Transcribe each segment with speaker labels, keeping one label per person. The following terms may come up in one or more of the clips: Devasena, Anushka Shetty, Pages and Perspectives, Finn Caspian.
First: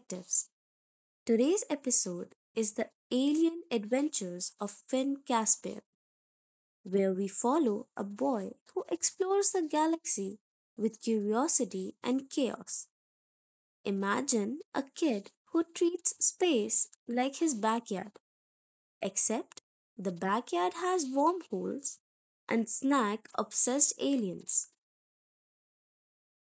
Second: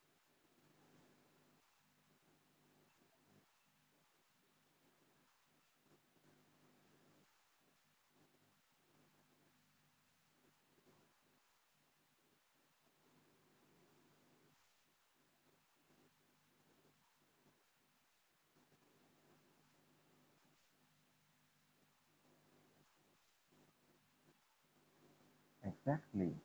Speaker 1: Perspectives. Today's episode is the alien adventures of Finn Caspian, where we follow a boy who explores the galaxy with curiosity and chaos. Imagine a kid who treats space like his backyard, except the backyard has wormholes and snack obsessed aliens.
Speaker 2: Exactly.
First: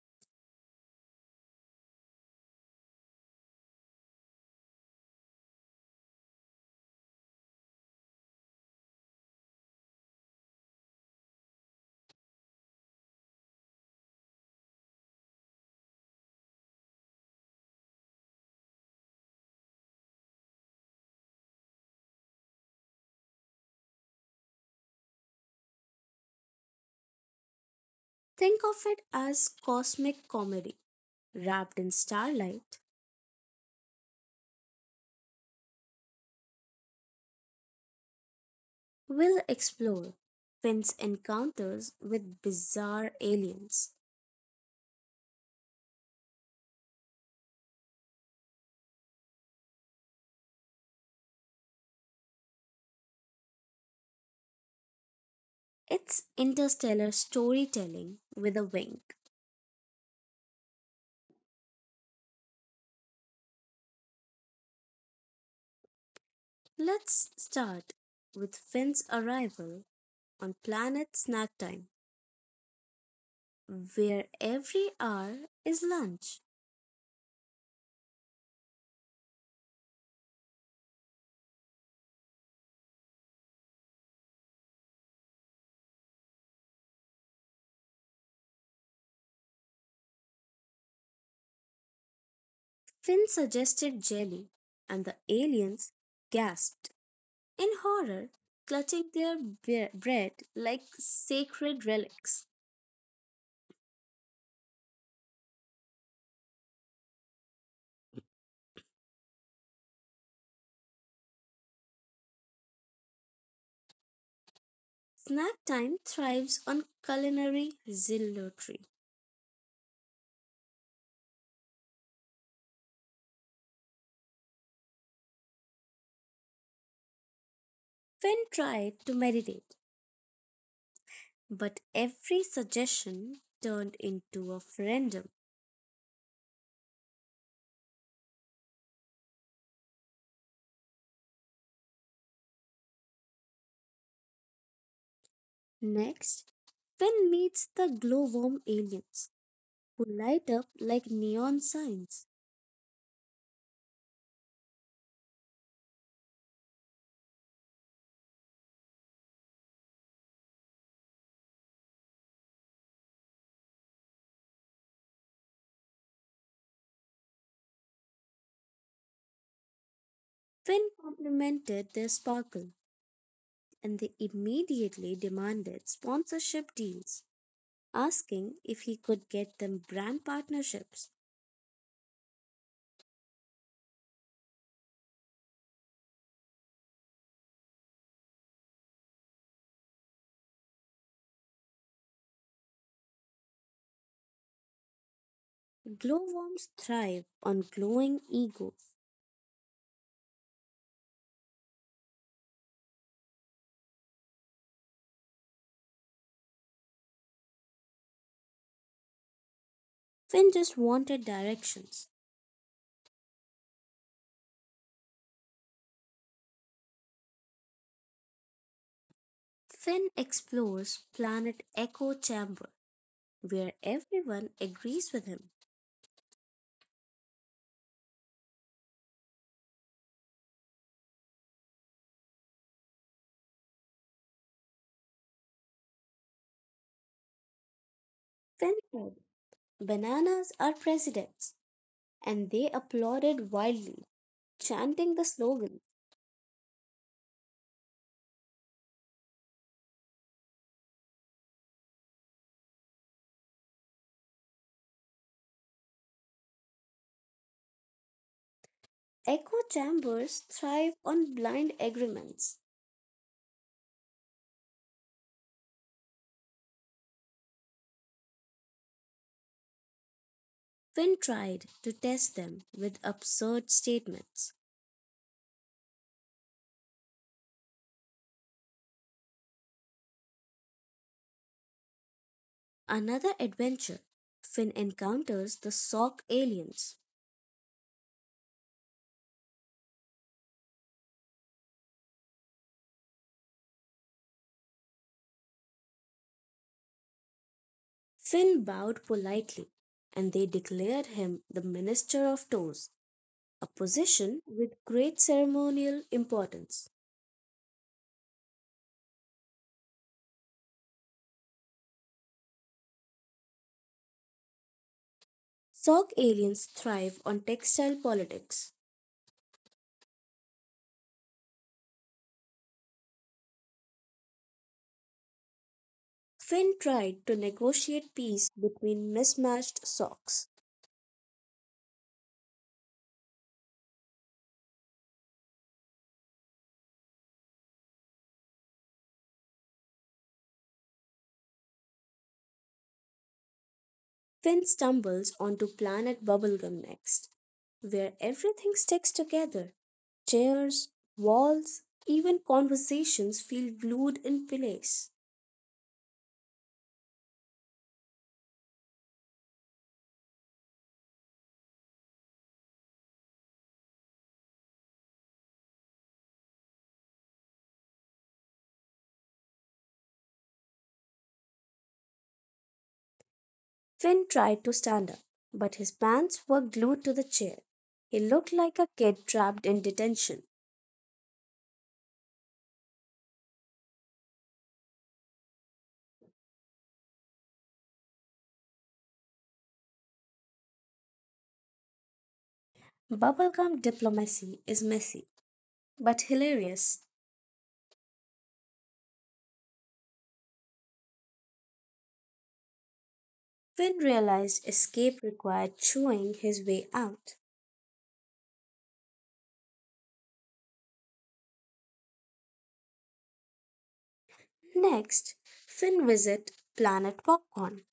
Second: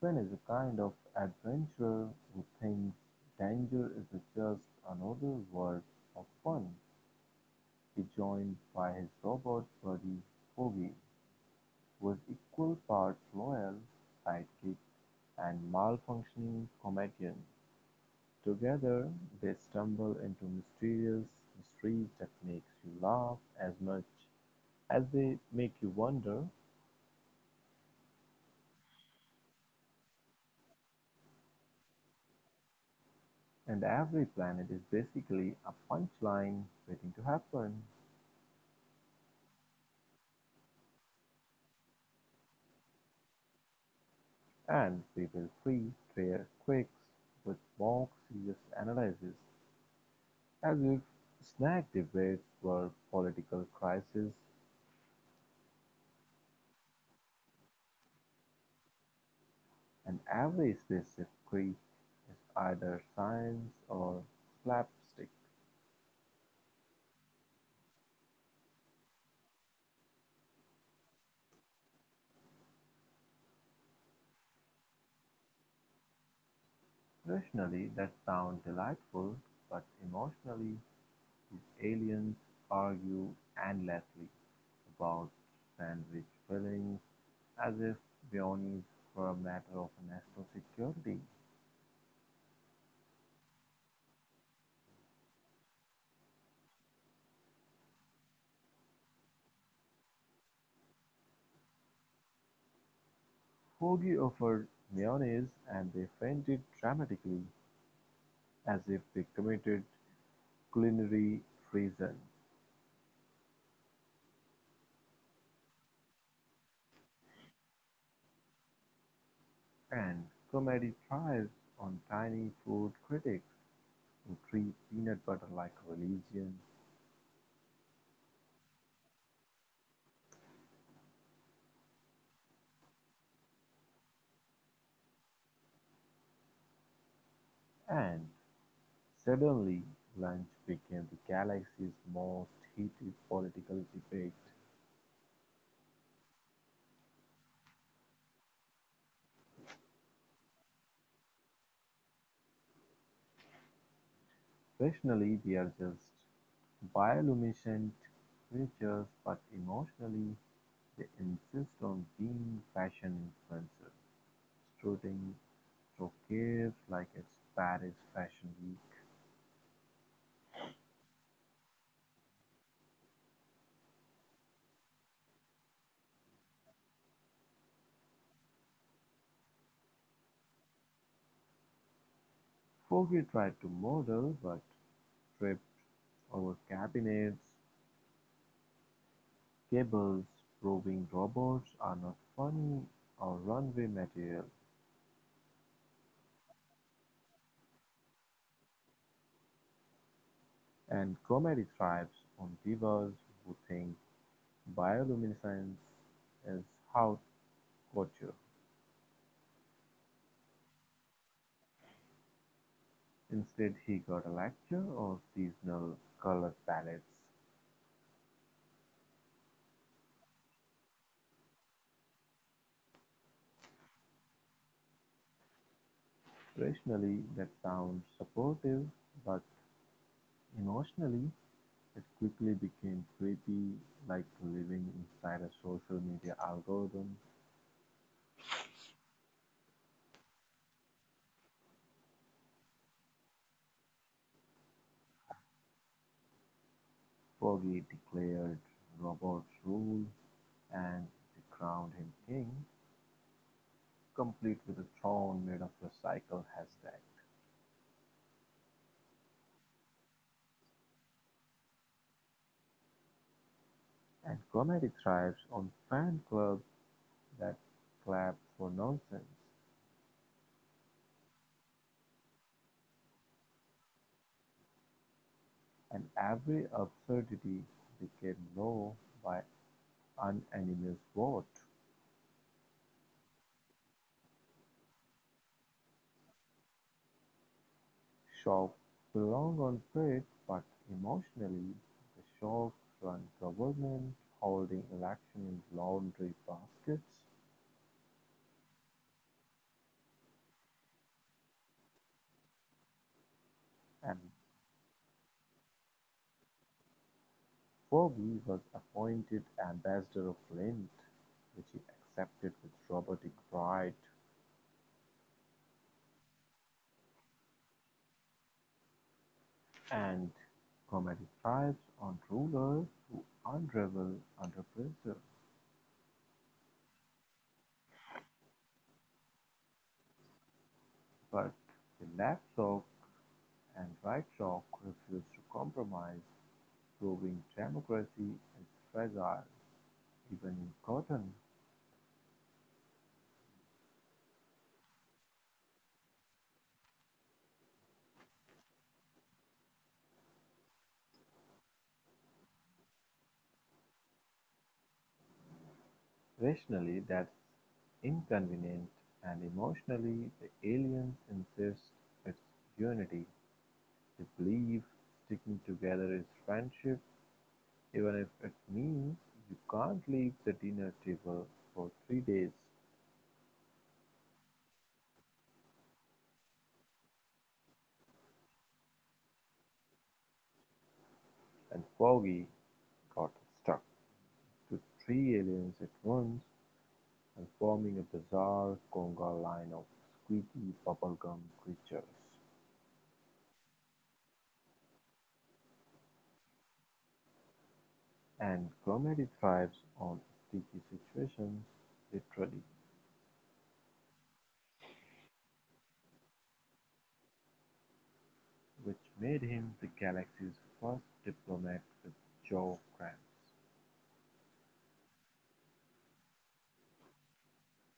Speaker 2: Finn is a kind of adventurer who thinks danger is just another word of fun. He joined by his robot buddy Foggy, who is equal parts loyal sidekick and malfunctioning comedian. Together, they stumble into mysterious mysteries that makes you laugh as much as they make you wonder.
Speaker 1: Think of it as cosmic comedy wrapped in starlight.
Speaker 2: And every planet is basically a punchline waiting to happen.
Speaker 1: We'll explore Finn's encounters with bizarre aliens.
Speaker 2: And we will treat their quirks with more serious analysis, as if snack debates were political crises,
Speaker 1: It's interstellar storytelling with a wink.
Speaker 2: and every specific creed is either science or slapstick.
Speaker 1: Let's start with Finn's arrival on planet Snack Time, where every hour is lunch.
Speaker 2: Rationally, that sounds delightful, but emotionally, these aliens argue endlessly about sandwich fillings as if mayonnaise were a matter of national security.
Speaker 1: Finn suggested jelly, and the aliens gasped in horror, clutching their bread like sacred relics.
Speaker 2: Forgy offered mayonnaise and they fainted dramatically, as if they committed culinary treason,
Speaker 1: Snack Time thrives on culinary zealotry.
Speaker 2: and comedy thrived on tiny food critics who treat peanut butter like a religion,
Speaker 1: Finn tried to meditate, but every suggestion turned into a referendum.
Speaker 2: and suddenly lunch became the galaxy's most heated political debate.
Speaker 1: Next, Finn meets the glowworm aliens, who light up like neon signs.
Speaker 2: Rationally, they are just bioluminescent creatures, but emotionally, they insist on being fashion influencers. Strutting through Kiev like it's Paris Fashion Week,
Speaker 1: Finn complimented their sparkle, and they immediately demanded sponsorship deals, asking if he could get them brand partnerships.
Speaker 2: Foggy tried to model but tripped over cabinets, cables, proving robots are not funny or runway material,
Speaker 1: Glowworms thrive on glowing ego.
Speaker 2: and comedy thrives on divas who think bioluminescence is haute couture.
Speaker 1: Finn just wanted directions.
Speaker 2: Instead, he got a lecture on seasonal color palettes.
Speaker 1: Finn explores planet Echo Chamber where everyone agrees with him.
Speaker 2: Rationally, that sounds supportive, but emotionally, it quickly became creepy, like living inside a social media algorithm.
Speaker 1: Finn said, bananas are presidents, and they applauded wildly, chanting the slogan.
Speaker 2: Foggy declared Robert's rule, and they crowned him king, complete with a throne made of recycled hashtag.
Speaker 1: Echo chambers thrive on blind agreements.
Speaker 2: And comedy thrives on fan clubs that clap for nonsense,
Speaker 1: Finn tried to test them with absurd statements.
Speaker 2: and every absurdity became law by unanimous vote.
Speaker 1: Another adventure. Finn encounters the Sock aliens.
Speaker 2: Shock belong on trade, but emotionally the Shock run government, holding election in laundry baskets,
Speaker 1: Finn bowed politely, and they declared him the Minister of Toes, a
Speaker 2: and
Speaker 1: position with great ceremonial importance.
Speaker 2: Ferbey was appointed ambassador of Lint, which he accepted with robotic pride,
Speaker 1: Sok aliens thrive on textile politics.
Speaker 2: and comedy thrives on rulers who unravel under pressure,
Speaker 1: Finn tried to negotiate peace between mismatched socks.
Speaker 2: but the left shock and right shock refuse to compromise, proving democracy is fragile. Even in Cotton,
Speaker 1: Finn stumbles onto planet Bubblegum next, where everything sticks together. Chairs, walls, even conversations feel glued in place.
Speaker 2: rationally that's inconvenient, and emotionally the aliens insist it's unity. They believe sticking together is friendship, even if it means you can't leave the dinner table for 3 days.
Speaker 1: Finn tried to stand up, but his pants were glued to the chair. He looked like a kid trapped in detention.
Speaker 2: And Foggy got stuck to three aliens at once and forming a bizarre conga line of squeaky bubblegum creatures.
Speaker 1: Bubblegum diplomacy is messy, but hilarious.
Speaker 2: And comedy thrives on sticky situations, literally,
Speaker 1: Finn realized escape required chewing his way out.
Speaker 2: which made him the galaxy's first diplomat with jaw cramps.
Speaker 1: Next, Finn visit Planet Popcorn,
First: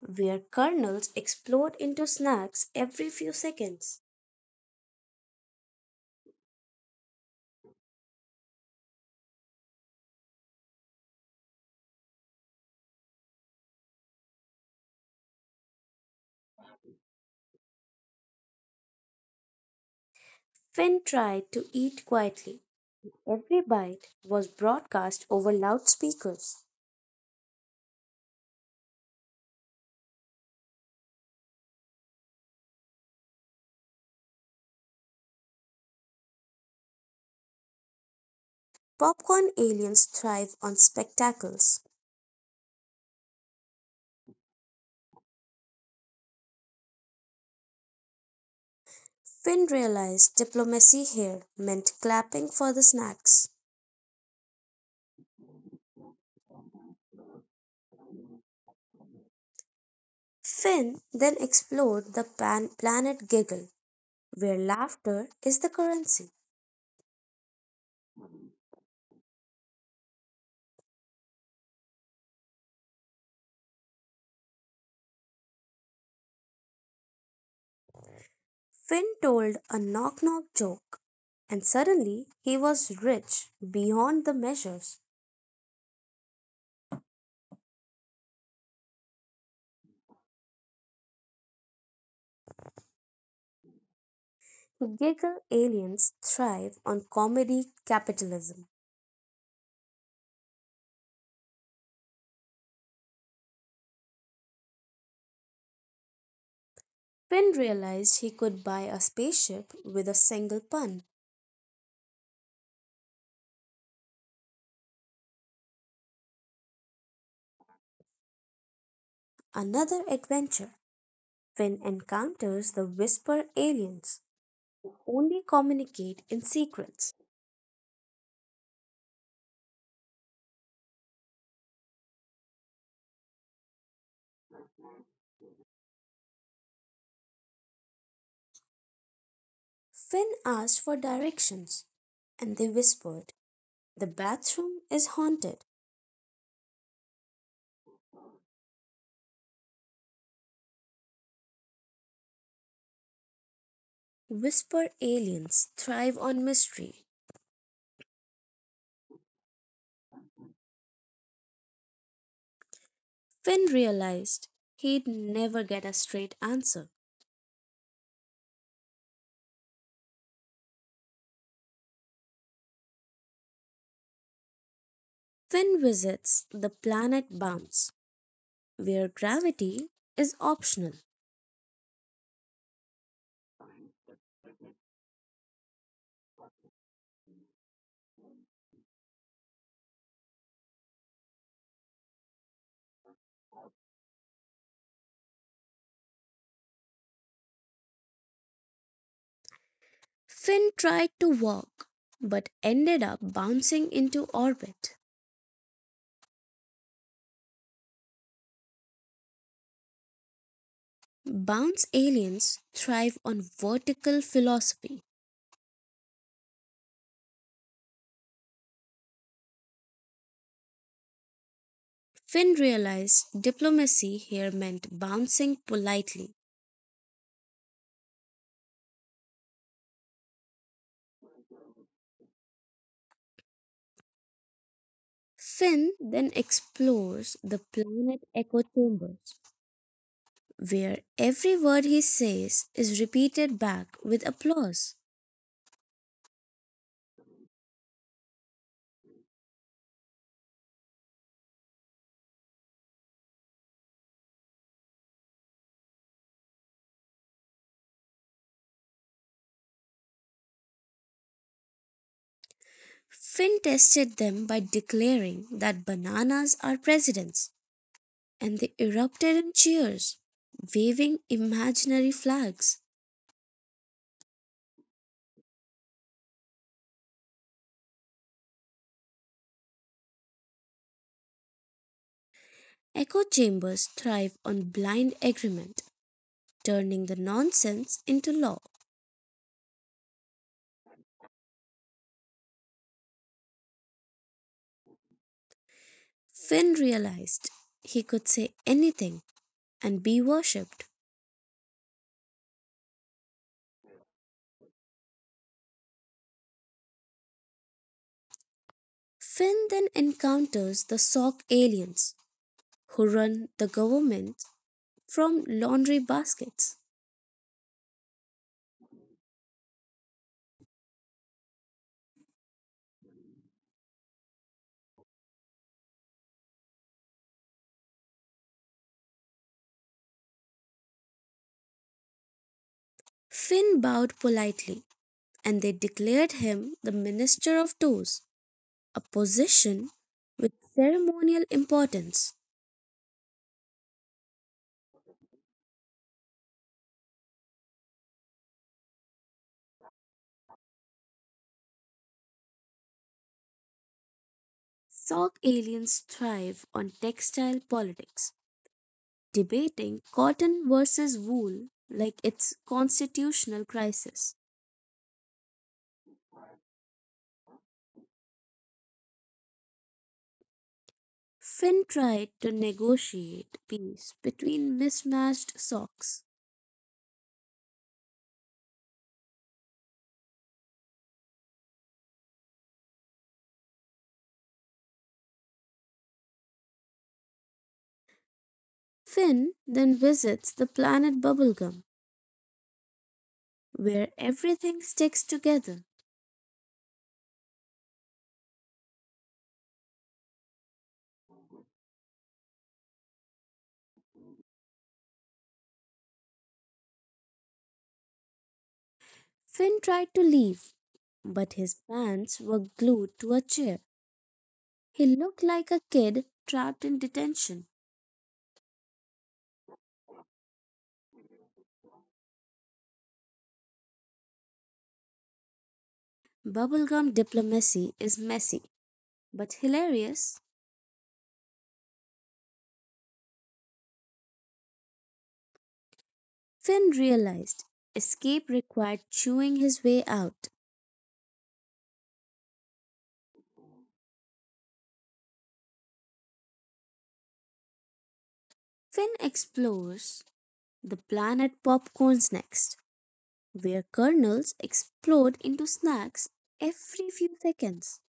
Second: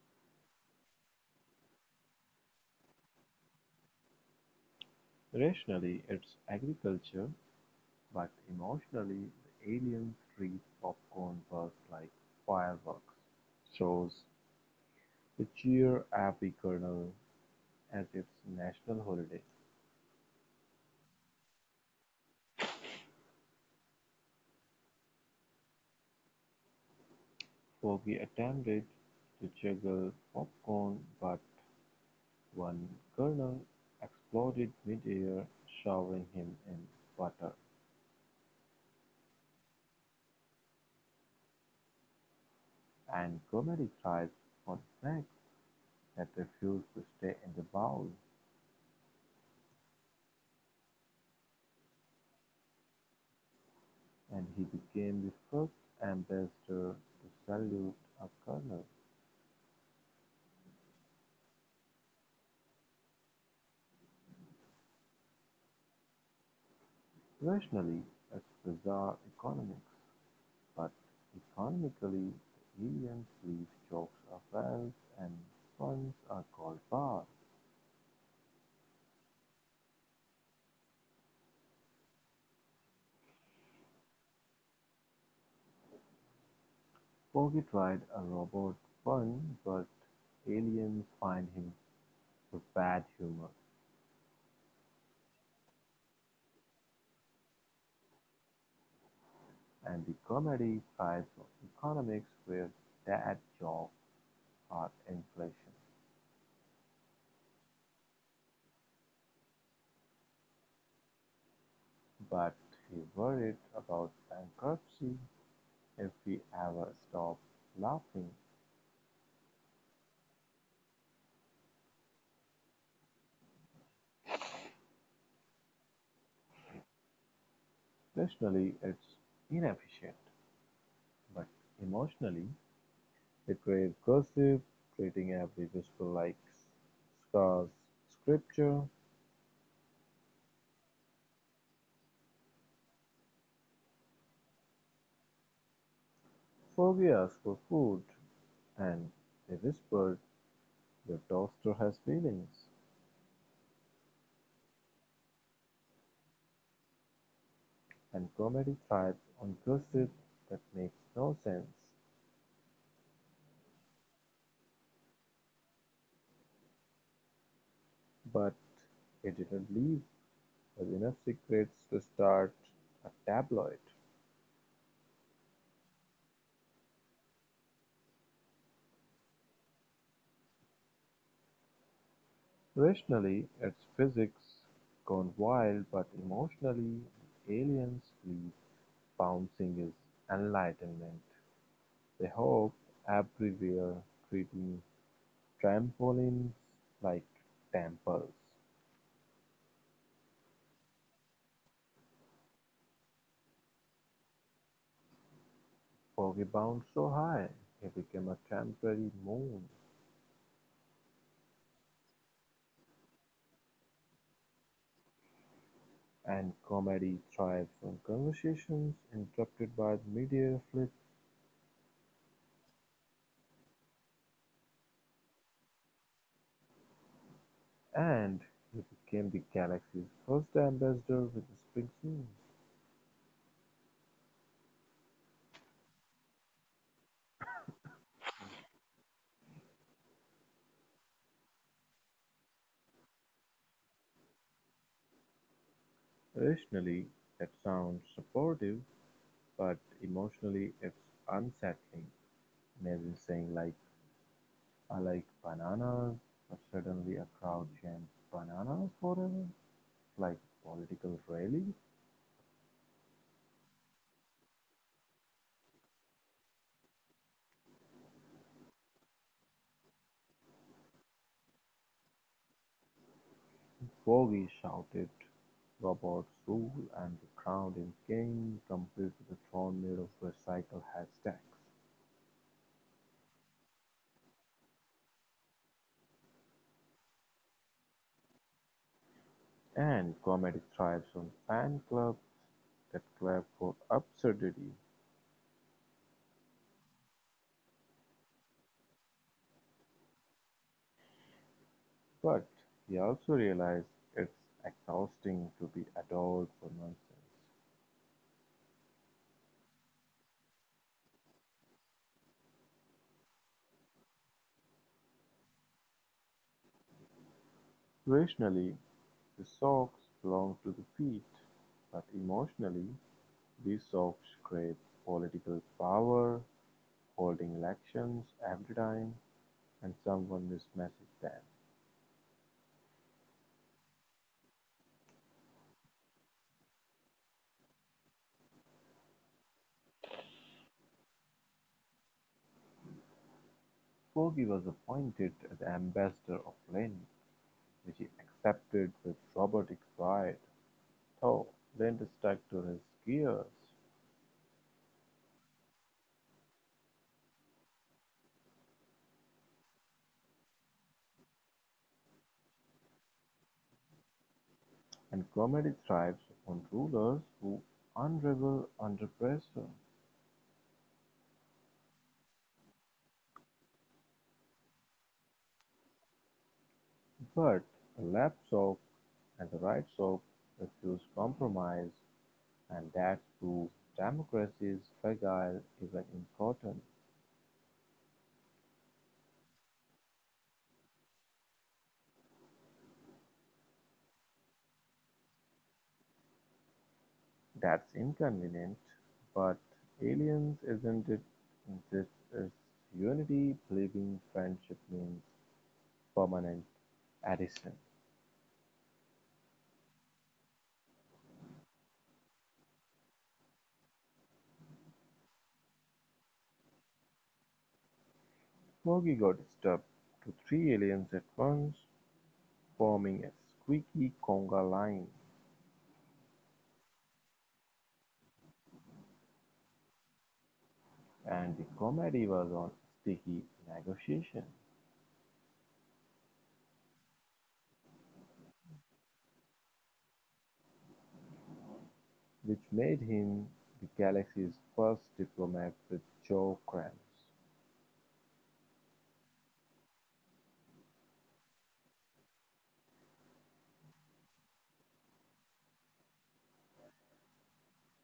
Speaker 1: where kernels explode into snacks every few seconds.
Speaker 2: Rationally, it's agriculture, but emotionally, the aliens treat popcorn bursts like fireworks, shows the cheer every kernel as its national holiday.
Speaker 1: Finn tried to eat quietly. Every bite was broadcast over loudspeakers.
Speaker 2: Foggy attempted to juggle popcorn, but one kernel exploded mid-air, showering him in butter,
Speaker 1: Popcorn aliens thrive on spectacles.
Speaker 2: and Gomez dived for snacks that refused to stay in the bowl,
Speaker 1: Finn realized diplomacy here meant clapping for the snacks.
Speaker 2: and he became the first ambassador to salute a colonel.
Speaker 1: Finn then explored the planet Giggle, where laughter is the currency.
Speaker 2: Rationally, it's bizarre economics, but economically, the aliens leave jokes are wells and puns are called bars.
Speaker 1: Finn told a knock knock joke, and suddenly he was rich beyond the measures.
Speaker 2: Foggy tried a robot pun, but aliens find him the bad humor,
Speaker 1: Giggle aliens thrive on comedy capitalism.
Speaker 2: and the comedy sides of economics were dad jokes or inflation.
Speaker 1: Finn realized he could buy a spaceship with a single pun.
Speaker 2: But he worried about bankruptcy if we ever stop laughing.
Speaker 1: Another adventure. Finn encounters the whisper aliens, who only communicate in secrets.
Speaker 2: Rationally, it's inefficient, but emotionally, it creates gossip, treating every whisper like scars, scripture.
Speaker 1: Finn asked for directions, and they whispered, the bathroom is haunted.
Speaker 2: Forgive us for food, and they whispered, Your toaster has feelings.
Speaker 1: Whisper aliens thrive on mystery.
Speaker 2: And comedy thrives on gossip that makes no sense,
Speaker 1: Finn realized he'd never get a straight answer.
Speaker 2: but it didn't leave us enough secrets to start a tabloid.
Speaker 1: Finn visits the planet Bounce, where gravity is optional.
Speaker 2: Rationally, it's physics gone wild, but emotionally, aliens believe bouncing is enlightenment. They hope everywhere, treating trampolines like temples.
Speaker 1: Finn tried to walk, but ended up bouncing into orbit.
Speaker 2: Foggy bounced so high, he became a temporary moon.
Speaker 1: Bounce aliens thrive on vertical philosophy.
Speaker 2: And comedy thrived on conversations interrupted by the media flitz,
Speaker 1: Finn realized diplomacy here meant bouncing politely.
Speaker 2: and he became the Galaxy's first ambassador with Springsteen.
Speaker 1: Finn then explores the planet echo chambers, where every word he says is repeated back with applause.
Speaker 2: Rationally, that sounds supportive, but emotionally, it's unsettling. Imagine saying, like, I like bananas, but suddenly a crowd chants bananas forever, like a political rally.
Speaker 1: Finn tested them by declaring that bananas are presidents, and they erupted in cheers, waving imaginary flags.
Speaker 2: "Froggy!" shouted Robert's rule, and the crowd became complete with a tornado of recycled hashtags.
Speaker 1: Echo chambers thrive on blind agreement, turning the nonsense into law.
Speaker 2: And comedy thrives on fan clubs that clap for absurdity,
Speaker 1: Finn realized he could say anything and be worshipped.
Speaker 2: but he also realized it's exhausting to be adored for nonsense.
Speaker 1: Finn then encounters the Sock aliens, who run the government from laundry baskets.
Speaker 2: Rationally, the socks belong to the feet, but emotionally, these socks crave political power, holding elections every time and someone mismessaged them.
Speaker 1: Finn bowed politely, and they declared him the Minister of Toes, a position with ceremonial importance.
Speaker 2: Corgi was appointed as ambassador of Lind, which he accepted with robotic pride. Though Lind stuck to his gears,
Speaker 1: Sock aliens thrive on textile politics, debating cotton versus wool like it's constitutional crisis.
Speaker 2: and comedy thrives on rulers who unravel under pressure.
Speaker 1: Finn tried to negotiate peace between mismatched socks.
Speaker 2: But the left soap and the right soap refuse compromise, and that proves democracy is fragile, even important.
Speaker 1: Finn then visits the planet Bubblegum, where everything sticks together.
Speaker 2: That's inconvenient, but aliens isn't it? This is unity, believing friendship means permanent addition.
Speaker 1: Finn tried to leave, but his pants were glued to a chair. He looked like a kid trapped in detention.
Speaker 2: Smokey got disturbed to three aliens at once, forming a squeaky conga line,
Speaker 1: Bubblegum diplomacy is messy, but hilarious.
Speaker 2: and the comedy was on sticky negotiation,
Speaker 1: Finn realized escape required chewing his way out.
Speaker 2: which made him the galaxy's first diplomat with jaw cramps.
Speaker 1: Finn explores the planet Popcorns next, where kernels explode into snacks every few seconds.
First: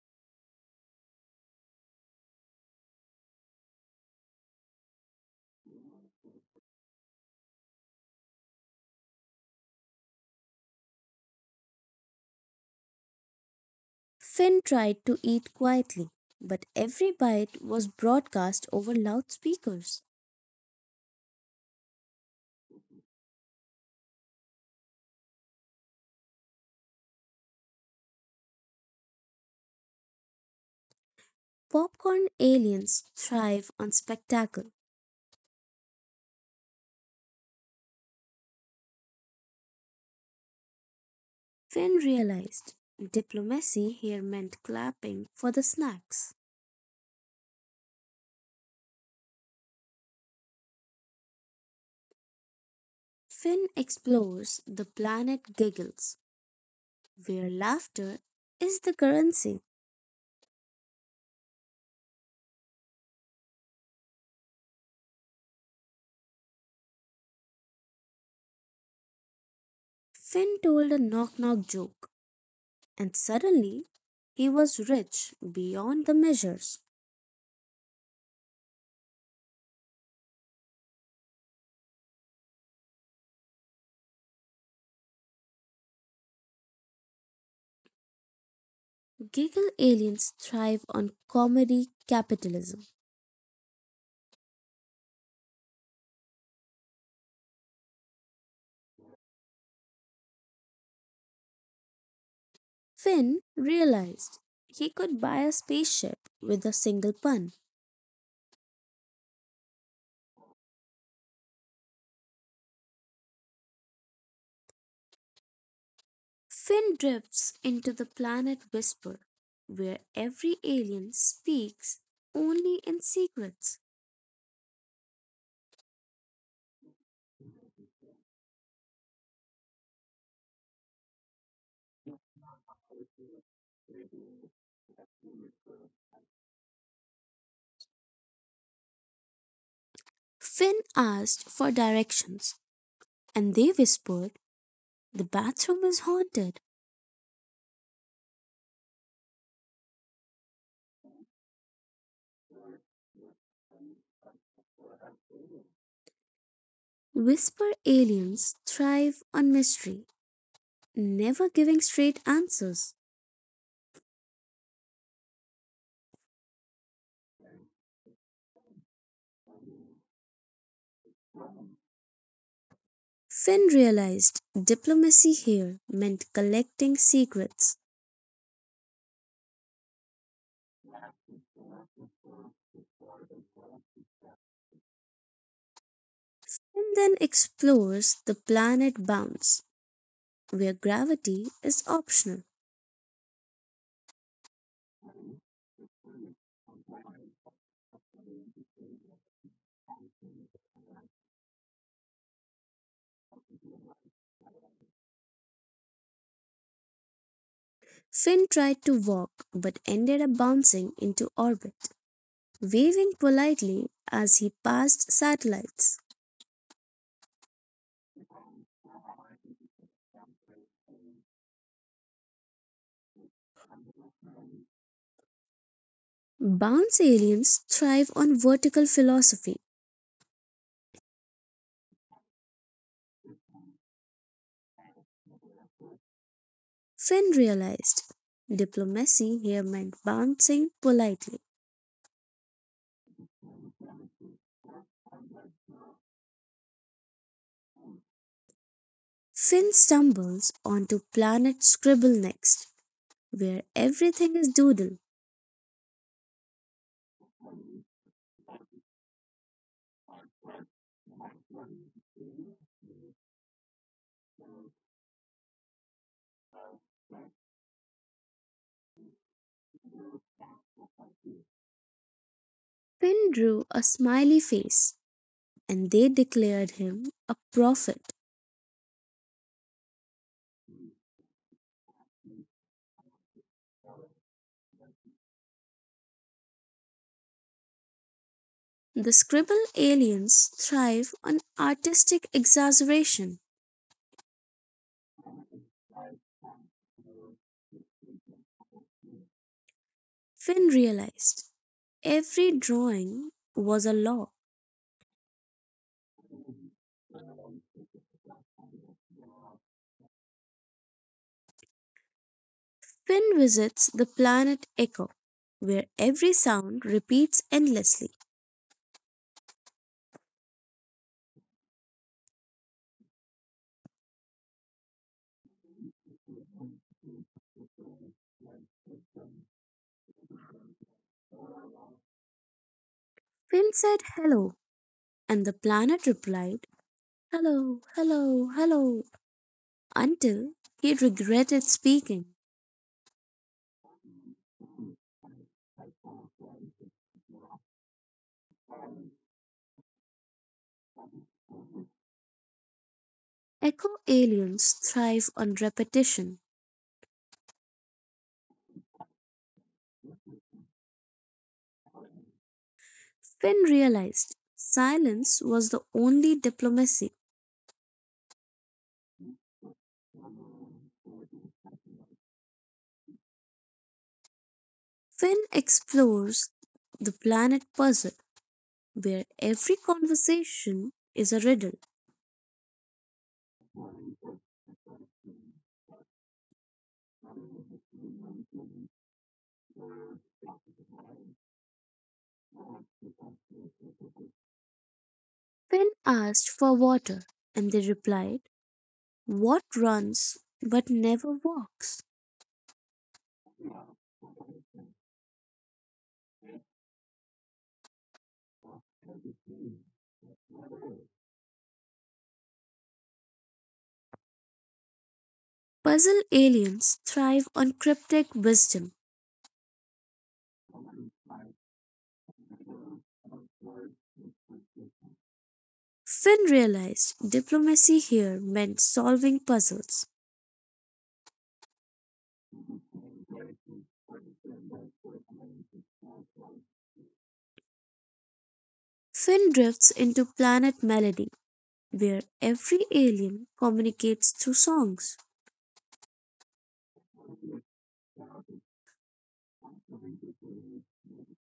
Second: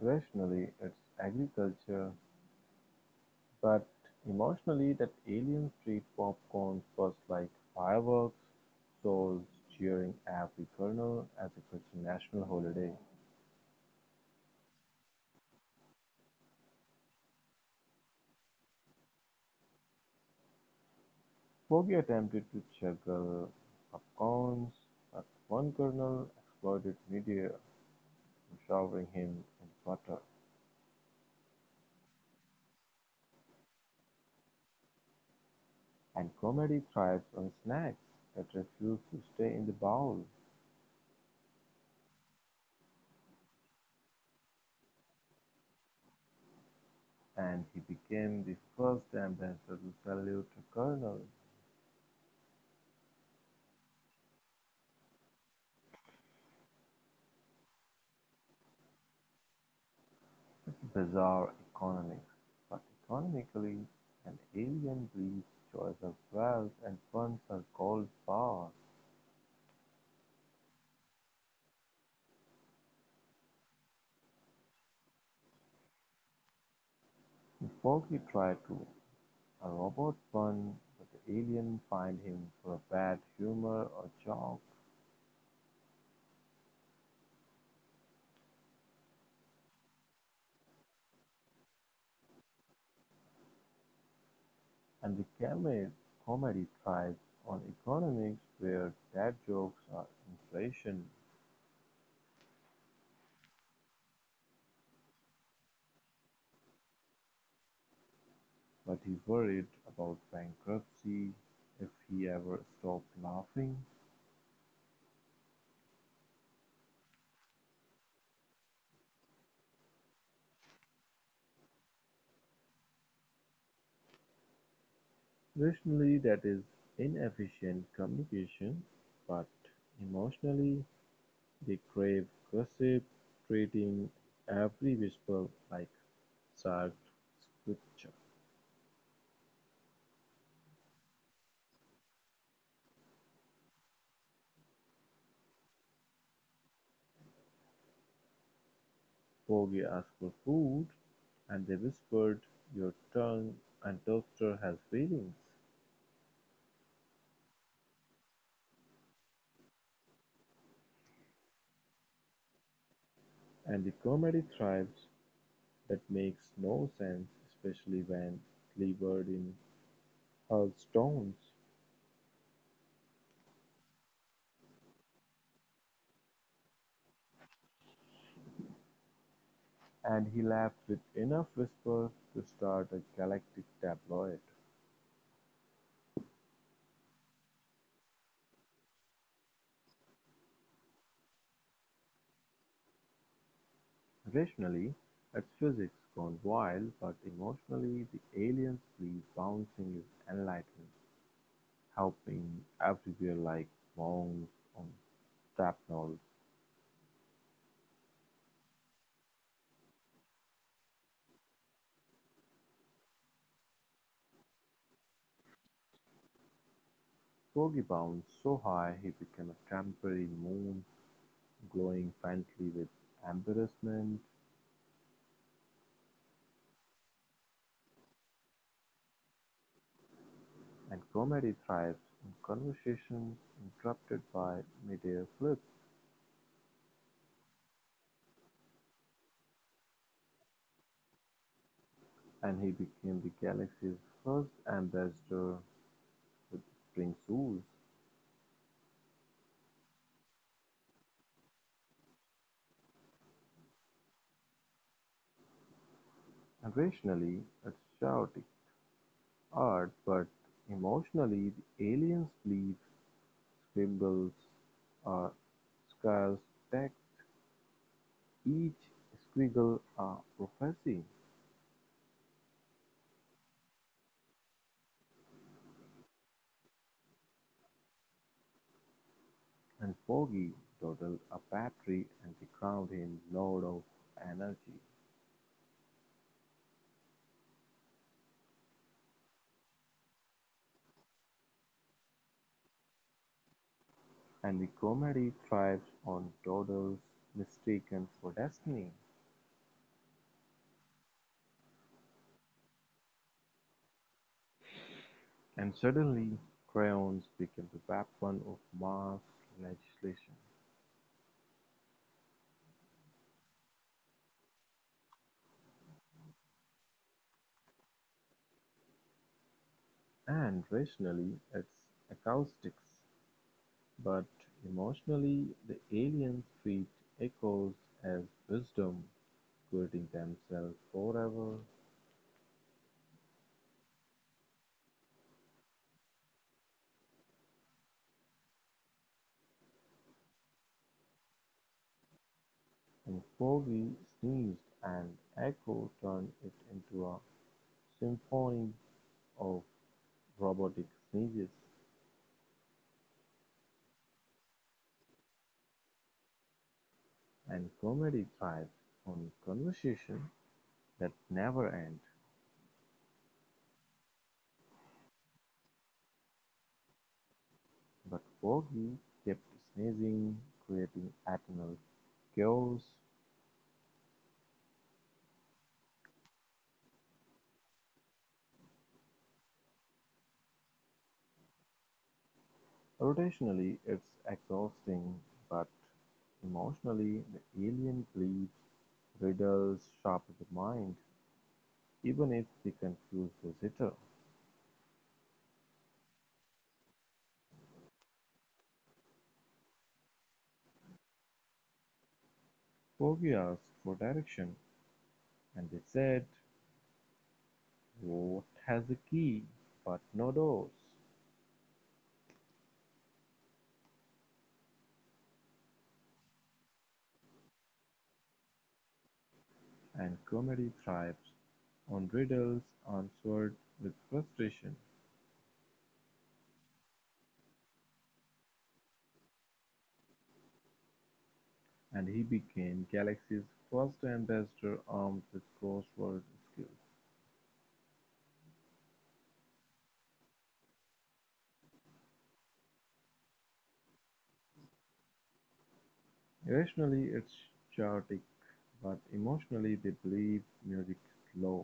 Speaker 2: Rationally, it's agriculture, but emotionally, that alien street popcorn was like fireworks, souls cheering every corner as if it's a national holiday.
Speaker 1: Finn tried to eat quietly, but every bite was broadcast over loudspeakers.
Speaker 2: Bogey attempted to juggle popcorns, but one colonel exploded midair, showering him in butter.
Speaker 1: Popcorn aliens thrive on spectacle.
Speaker 2: And comedy thrives on snacks that refuse to stay in the bowl,
Speaker 1: Finn realized diplomacy here meant clapping for the snacks.
Speaker 2: and he became the first ambassador to salute a colonel.
Speaker 1: Finn explores the planet Giggles, where laughter is the currency.
Speaker 2: Bizarre economics, but economically, an alien breed's choice of wealth and puns are called bars.
Speaker 1: Finn told a knock knock joke, and suddenly he was rich beyond the measures.
Speaker 2: Power. Forky tried to. A robot pun, but the alien fined him for a bad humor or joke,
Speaker 1: Giggle aliens thrive on comedy capitalism.
Speaker 2: and the camel comedy tries on economics where dad jokes are inflation,
Speaker 1: Finn realized he could buy a spaceship with a single pun.
Speaker 2: but he worried about bankruptcy if he ever stopped laughing.
Speaker 1: Finn drifts into the planet Whisper, where every alien speaks only in secrets.
Speaker 2: Rationally that is inefficient communication, but emotionally they crave gossip, treating every whisper like sacred scripture.
Speaker 1: Finn asked for directions, and they whispered, the bathroom is haunted.
Speaker 2: Bogey asked for food, and they whispered, Your tongue and toaster has feelings.
Speaker 1: Whisper aliens thrive on mystery, never giving straight answers.
Speaker 2: And the comedy thrives that makes no sense, especially when delivered in hurled stones.
Speaker 1: Finn realized diplomacy here meant collecting secrets.
Speaker 2: And he laughed with enough whisper to start a galactic tabloid.
Speaker 1: Finn then explores the planet Bounce, where gravity is optional.
Speaker 2: Rationally, it's physics gone wild, but emotionally, the alien's breeze bouncing is enlightenment, helping everywhere like mounds on shrapnel.
Speaker 1: Finn tried to walk but ended up bouncing into orbit, waving politely as he passed satellites.
Speaker 2: Sogi bounced so high he became a temporary moon, glowing faintly with embarrassment,
Speaker 1: Bounce aliens thrive on vertical philosophy.
Speaker 2: and comedy thrives in conversations interrupted by midair flips.
Speaker 1: Finn realized diplomacy here meant bouncing politely.
Speaker 2: And he became the galaxy's first ambassador with string shoes.
Speaker 1: Finn stumbles onto planet Scribble next, where everything is doodle.
Speaker 2: And rationally, it's chaotic art, but emotionally, the aliens believe scribbles are scars text. Each squiggle a prophecy,
Speaker 1: Finn drew a smiley face and they declared him a prophet.
Speaker 2: and Foggy totaled a battery and they crowned him Lord of Energy.
Speaker 1: The scribble aliens thrive on artistic exaggeration.
Speaker 2: And the comedy thrives on Doddle's mistaken for destiny.
Speaker 1: Finn realized every drawing was a law.
Speaker 2: And suddenly crayons became the weapon of mass legislation,
Speaker 1: Finn visits the planet Echo, where every sound repeats endlessly.
Speaker 2: and rationally its acoustics, but emotionally the alien street echoes as wisdom, quitting themselves forever.
Speaker 1: Finn said hello, and the planet replied hello, hello, hello, until he regretted speaking.
Speaker 2: And Foggy sneezed, and Echo turned it into a symphony of robotic sneezes,
Speaker 1: Echo aliens thrive on repetition.
Speaker 2: and comedy thrives on conversation that never end.
Speaker 1: Finn realized silence was the only diplomacy.
Speaker 2: But Forgy kept sneezing, creating eternal chaos.
Speaker 1: Finn explores the planet puzzle, where every conversation is a riddle.
Speaker 2: Rotationally it's exhausting, but emotionally the alien bleeds riddles sharp to the mind, even if they confuse the confused visitor.
Speaker 1: Finn asked for water, and they replied, what runs but never walks?
Speaker 2: Forgy asked for direction, and they said, What has a key but no doors?
Speaker 1: Puzzle aliens thrive on cryptic wisdom.
Speaker 2: And comedy thrives on riddles answered with frustration.
Speaker 1: Finn realized diplomacy here meant solving puzzles.
Speaker 2: And he became Galaxy's first ambassador armed with crossword skills.
Speaker 1: Finn drifts into Planet Melody, where every alien communicates through songs.
Speaker 2: Irrationally, it's chaotic, but emotionally, they believe music's law.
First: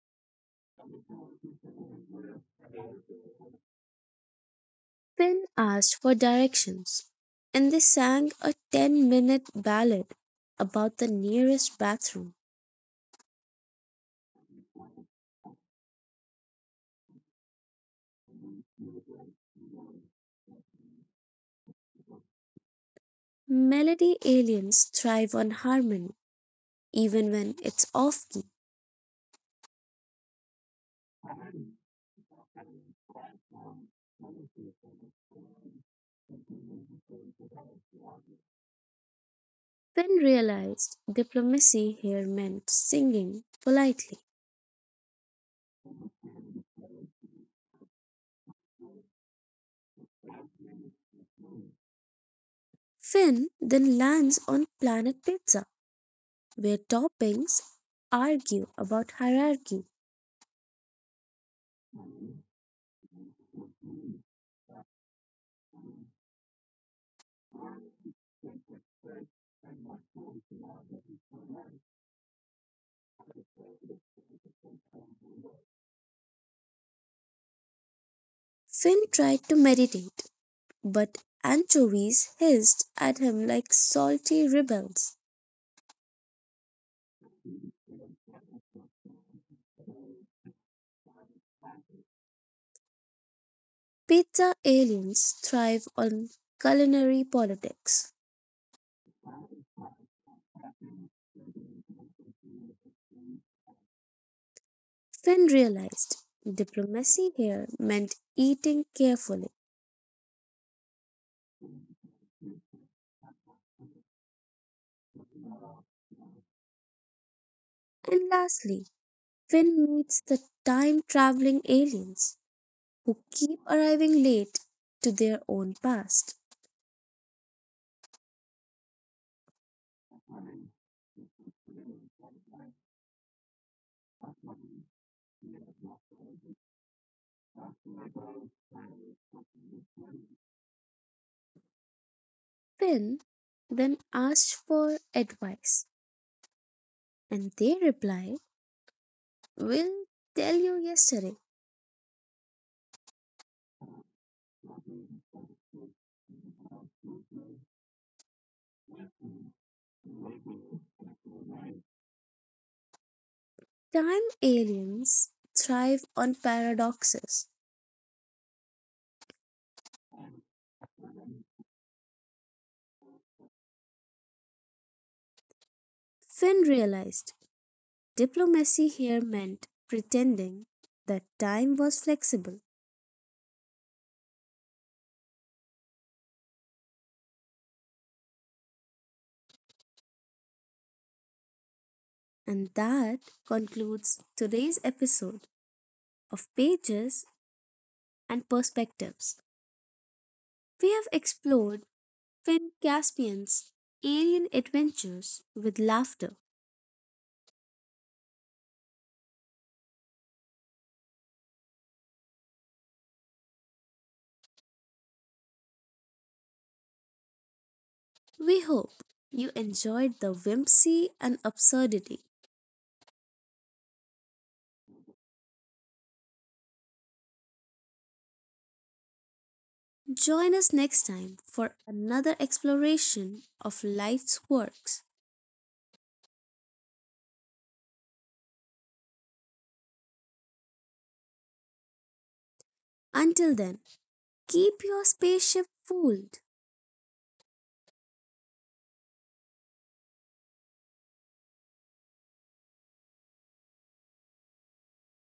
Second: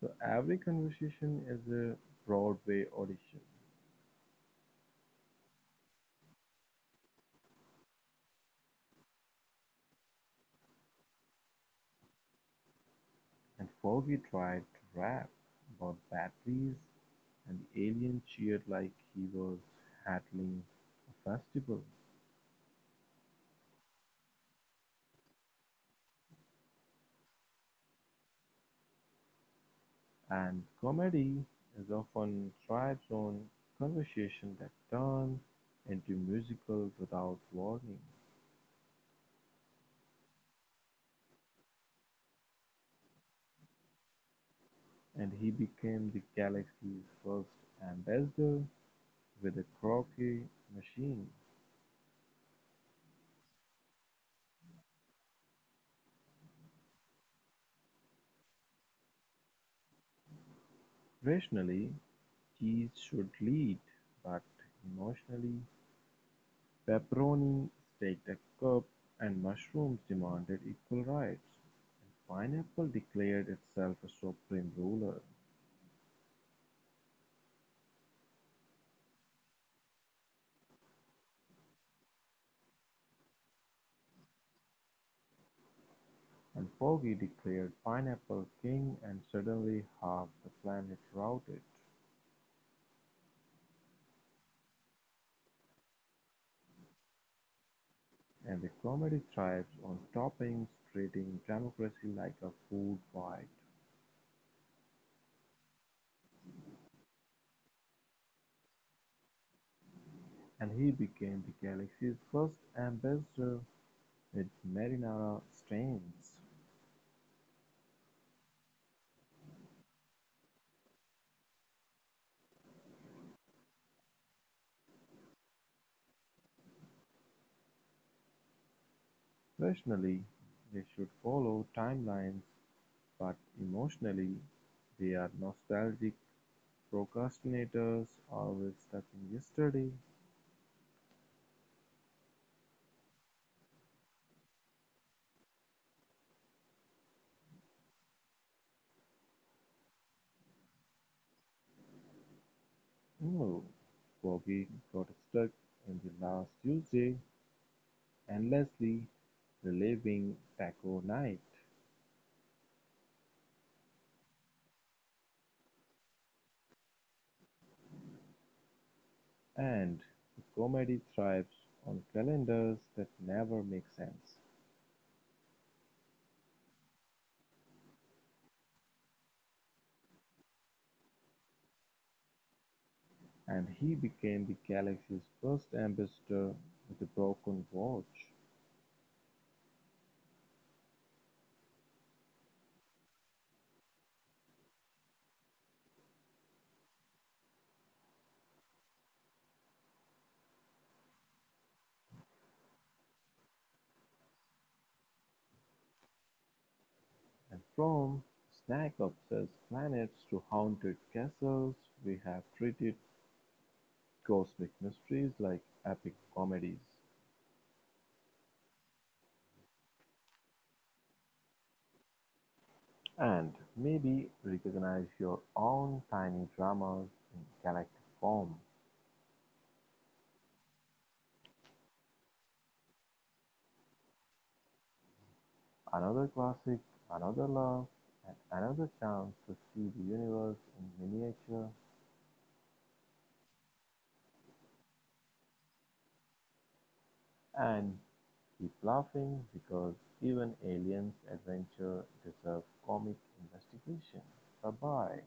Speaker 2: So every conversation is a Broadway audition.
Speaker 1: Finn asked for directions, and they sang a 10-minute ballad about the nearest bathroom.
Speaker 2: And Foggy tried to rap about batteries, and the alien cheered like he was handling a festival.
Speaker 1: Melody aliens thrive on harmony, even when it's off key.
Speaker 2: And comedy is often tried-on conversation that turned into musicals without warning,
Speaker 1: Finn realized diplomacy here meant singing politely.
Speaker 2: and he became the galaxy's first ambassador with a croquet machine.
Speaker 1: Finn then lands on Planet Pizza, where toppings argue about hierarchy.
Speaker 2: Rationally, cheese should lead, but emotionally, pepperoni staked a cup and mushrooms demanded equal rights. Pineapple declared itself a supreme ruler.
Speaker 1: Finn tried to meditate, but anchovies hissed at him like salty rebels.
Speaker 2: And Foggy declared Pineapple king and suddenly half the planet routed.
Speaker 1: Pizza aliens thrive on culinary politics.
Speaker 2: And the comedy thrives on toppings, treating democracy like a food fight.
Speaker 1: Finn realized diplomacy here meant eating carefully.
Speaker 2: And he became the galaxy's first ambassador with marinara strains.
Speaker 1: And lastly, Finn meets the time traveling aliens who keep arriving late to their own past.
Speaker 2: Rationally, they should follow timelines, but emotionally, they are nostalgic procrastinators always stuck in yesterday.
Speaker 1: Finn then asks for advice, and they reply, we'll tell you yesterday.
Speaker 2: No, Bobby got stuck in the last Tuesday endlessly reliving Taco Night,
Speaker 1: Time aliens thrive on paradoxes.
Speaker 2: and the comedy thrives on calendars that never make sense.
Speaker 1: Finn realized diplomacy here meant pretending that time was flexible.
Speaker 2: And he became the galaxy's first ambassador with a broken watch.
Speaker 1: And that concludes today's episode of Pages and Perspectives. We have explored Finn Caspian's alien adventures with laughter.
Speaker 2: And from snack-obsessed planets to haunted castles, we have treated cosmic mysteries like epic comedies.
Speaker 1: We hope you enjoyed the whimsy and absurdity.
Speaker 2: And maybe recognize your own tiny dramas in galactic form.
Speaker 1: Join us next time for another exploration of life's quirks.
Speaker 2: Another classic, another love, and another chance to see the universe in miniature,
Speaker 1: Until then, keep your spaceship full.
Speaker 2: and keep laughing because even aliens' adventure deserve comic investigation. Bye bye.